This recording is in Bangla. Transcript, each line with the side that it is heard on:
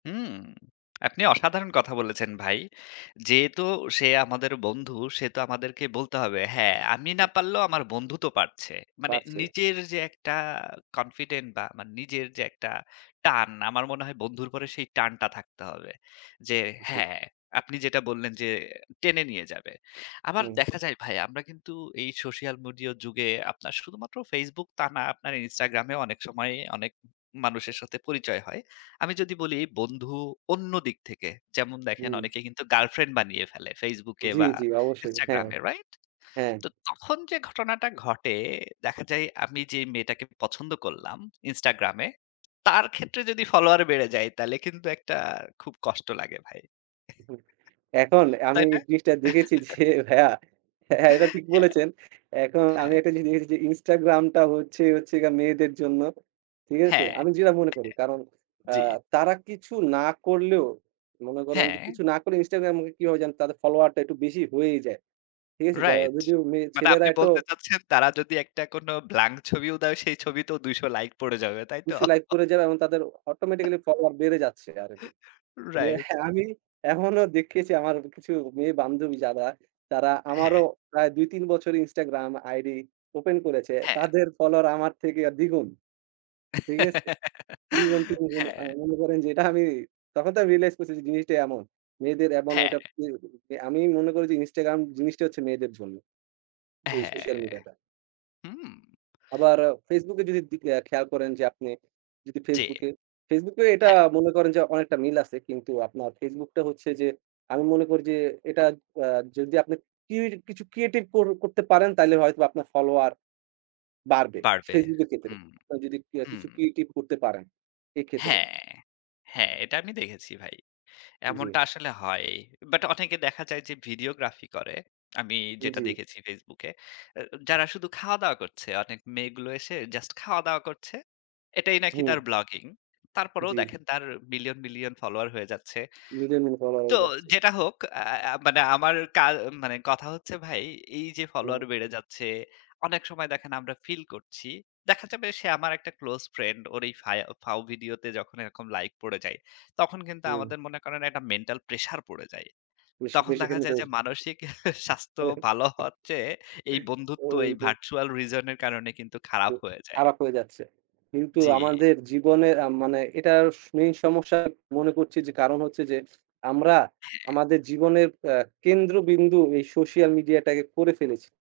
left: হুম, আপনি অসাধারণ কথা বলেছেন ভাই। যেহেতু সে আমাদের বন্ধু, সে তো আমাদেরকে বলতে হবে, "হ্যাঁ, আমি না
right: উ
left: পারলেও আমার বন্ধু তো পারছে"। মানে
right: বাড়ছে।
left: নিজের যে একটা confident বা মান নিজের যে একটা টান, আমার মনে হয় বন্ধুর পরে সেই টানটা থাকতে হবে। যে
right: জি।
left: হ্যাঁ, আপনি যেটা বললেন যে টেনে নিয়ে যাবে। আবার
right: হুম।
left: দেখা যায় ভাই আমরা কিন্তু এই সোশ্যাল মিডিয়া যুগে আপনার শুধুমাত্র Facebook তা না, আপনার Instagram এ ও অনেক সময় অনেক মানুষের সাথে পরিচয় হয়। আমি যদি বলি বন্ধু অন্য দিক থেকে, যেমন দেখেন
right: হুম।
left: অনেকেই কিন্তু গার্লফ্রেন্ড বানিয়ে ফেলে Facebook এ
right: জ্বি,
left: বা
right: জ্বি। অবশ্যই।
left: Instagram
right: হ্যাঁ।
left: এ, রাইট?
right: হ্যাঁ।
left: তো তখন যে ঘটনাটা ঘটে, দেখা যায় আমি যেই মেয়েটাকে পছন্দ করলাম, Instagram এ, তার ক্ষেত্রে যদি ফলোয়ার বেড়ে যায় তাহলে কিন্তু একটা খুব কষ্ট লাগে ভাই।
right: উহু এখন এ আমি
left: তাই না?
right: এই জিনিসটা দেখেছি যে ভাইয়া, এটা
left: হ্যাঁ,
right: ঠিক বলেছেন। এখন আমি
left: হ্যাঁ।
right: একটা জিনিস দেখেছি যে Instagram টা হচ্ছে, হচ্ছে গিয়া মেয়েদের জন্য। ঠিক আছে?
left: হ্যাঁ।
right: আমি যেটা মনে করি, কারণ অ্যা
left: জি।
right: তারা কিছু না করলেও, মনে করেন যে
left: হ্যাঁ।
right: কিছু না করেও Instagram কিভাবে যেন তাদের ফলোয়ারটা একটু বেশি হয়েই যায়। ঠিক আছে? যা
left: রাইট।
right: যদিও মেয়ে,
left: মানে
right: ছেলেরা
left: আপনি
right: এতো
left: বলতে চাচ্ছেন, তারা যদি একটা কোনো blank ছবিও দেয়, সেই ছবিতেও ২০০ লাইক পড়ে যাবে, তাই তো?
right: অবশ্যই like করে যাবে এবং তাদের automatically follower বেড়ে যাচ্ছে আরকি।
left: রাইট।
right: আমি এমনও দেখেছি আমার কিছু মেয়ে বান্ধবী যারা, তারা আমারও
left: হ্যাঁ।
right: প্রায় ২, ৩ বছর Instagram ID open করেছে।
left: হ্যাঁ।
right: তাদের ফলোয়ার আমার থেকে আ দ্বিগুণ। ঠিক আছে? দ্বিগুন, তিনগুন আ
left: হ্যাঁ।
right: মনে করেন যে এটা আমি, তখন তো আমি realize করছি যে জিনিসটা এমন। মেয়েদের এমন
left: হ্যাঁ।
right: [unintelligible] আমি মনে করি যে Instagram জিনিসটাই হচ্ছে মেয়েদের জন্য। এই সোশ্যাল
left: হ্যাঁ।
right: মিডিয়া টা।
left: হুম।
right: আবার অ Facebook এ যদি দি আ খেয়াল করেন যে আপনি, যদি
left: জি।
right: Facebook এ Facebook এ এটা
left: হ্যাঁ।
right: মনে করেন যে অনেকটা মিল আছে। কিন্তু আপনার Facebook টা হচ্ছে যে, আমি মনে করি যে এটা অ্যা যদি আপনি কির কিছু creative কর করতে পারেন, তাইলে হয়তো আপনার ফলোয়ার বাড়বে।
left: বাড়বে।
right: Facebook এর ক্ষেত্রে,
left: হুম,
right: আপনারা যদি কিয়া
left: হুম।
right: কিছু creative করতে পারেন, এক্ষেত্রে।
left: হ্যাঁ, হ্যাঁ। এটা আমি দেখেছি ভাই। এমনটা
right: জি।
left: আসলে হয়। But অনেকে দেখা যায় যে videography করে। আমি যেটা
right: জি।
left: দেখেছি Facebook এ। এ যারা শুধু খাওয়া-দাওয়া করছে, অনেক মেয়েগুলো এসে just খাওয়া-দাওয়া করছে, এটাই নাকি তার
right: হুম।
left: ব্লগিং। তারপরেও
right: জী।
left: দেখেন তার মিলিয়ন, মিলিয়ন ফলোয়ার হয়ে যাচ্ছে।
right: মিলিয়নফ [unintelligible] ফলোয়ার
left: তো
right: হয়ে যাচ্ছে।
left: যেটা হোক, আ মানে আমার কা মানে কথা হচ্ছে ভাই, এই যে
right: হুম।
left: ফলোয়ার বেড়ে যাচ্ছে, অনেক সময় দেখেন আমরা feel করছি। দেখা যাবে সে আমার একটা close friend. ওর এই ফায় ফাও ভিডিওতে যখন এরকম লাইক পড়ে যায়, তখন কিন্তু
right: জি।
left: আমাদের মনে করেন একটা mental pressure পড়ে যায়।
right: বেশি,
left: তখন দেখা যায় যে
right: বেশি [unintelligible]
left: মানসিক স্বাস্থ্য ভালো হওয়ার চেয়ে, এই
right: ও,
left: বন্ধুত্ব এই
right: ওইটাই।
left: virtual reason এর কারণে কিন্তু
right: উ
left: খারাপ হয়ে যায়।
right: খারাপ হয়ে যাচ্ছে। কিন্তু
left: জি।
right: আমাদের জীবনের আ মানে এটার স main সমস্যা মনে করছি যে, কারণ হচ্ছে যে আমরা
left: হ্যাঁ।
right: আমাদের জীবনের অ্যা কেন্দ্রবিন্দু এই সোশ্যাল মিডিয়া টাকে করে ফেলেছি।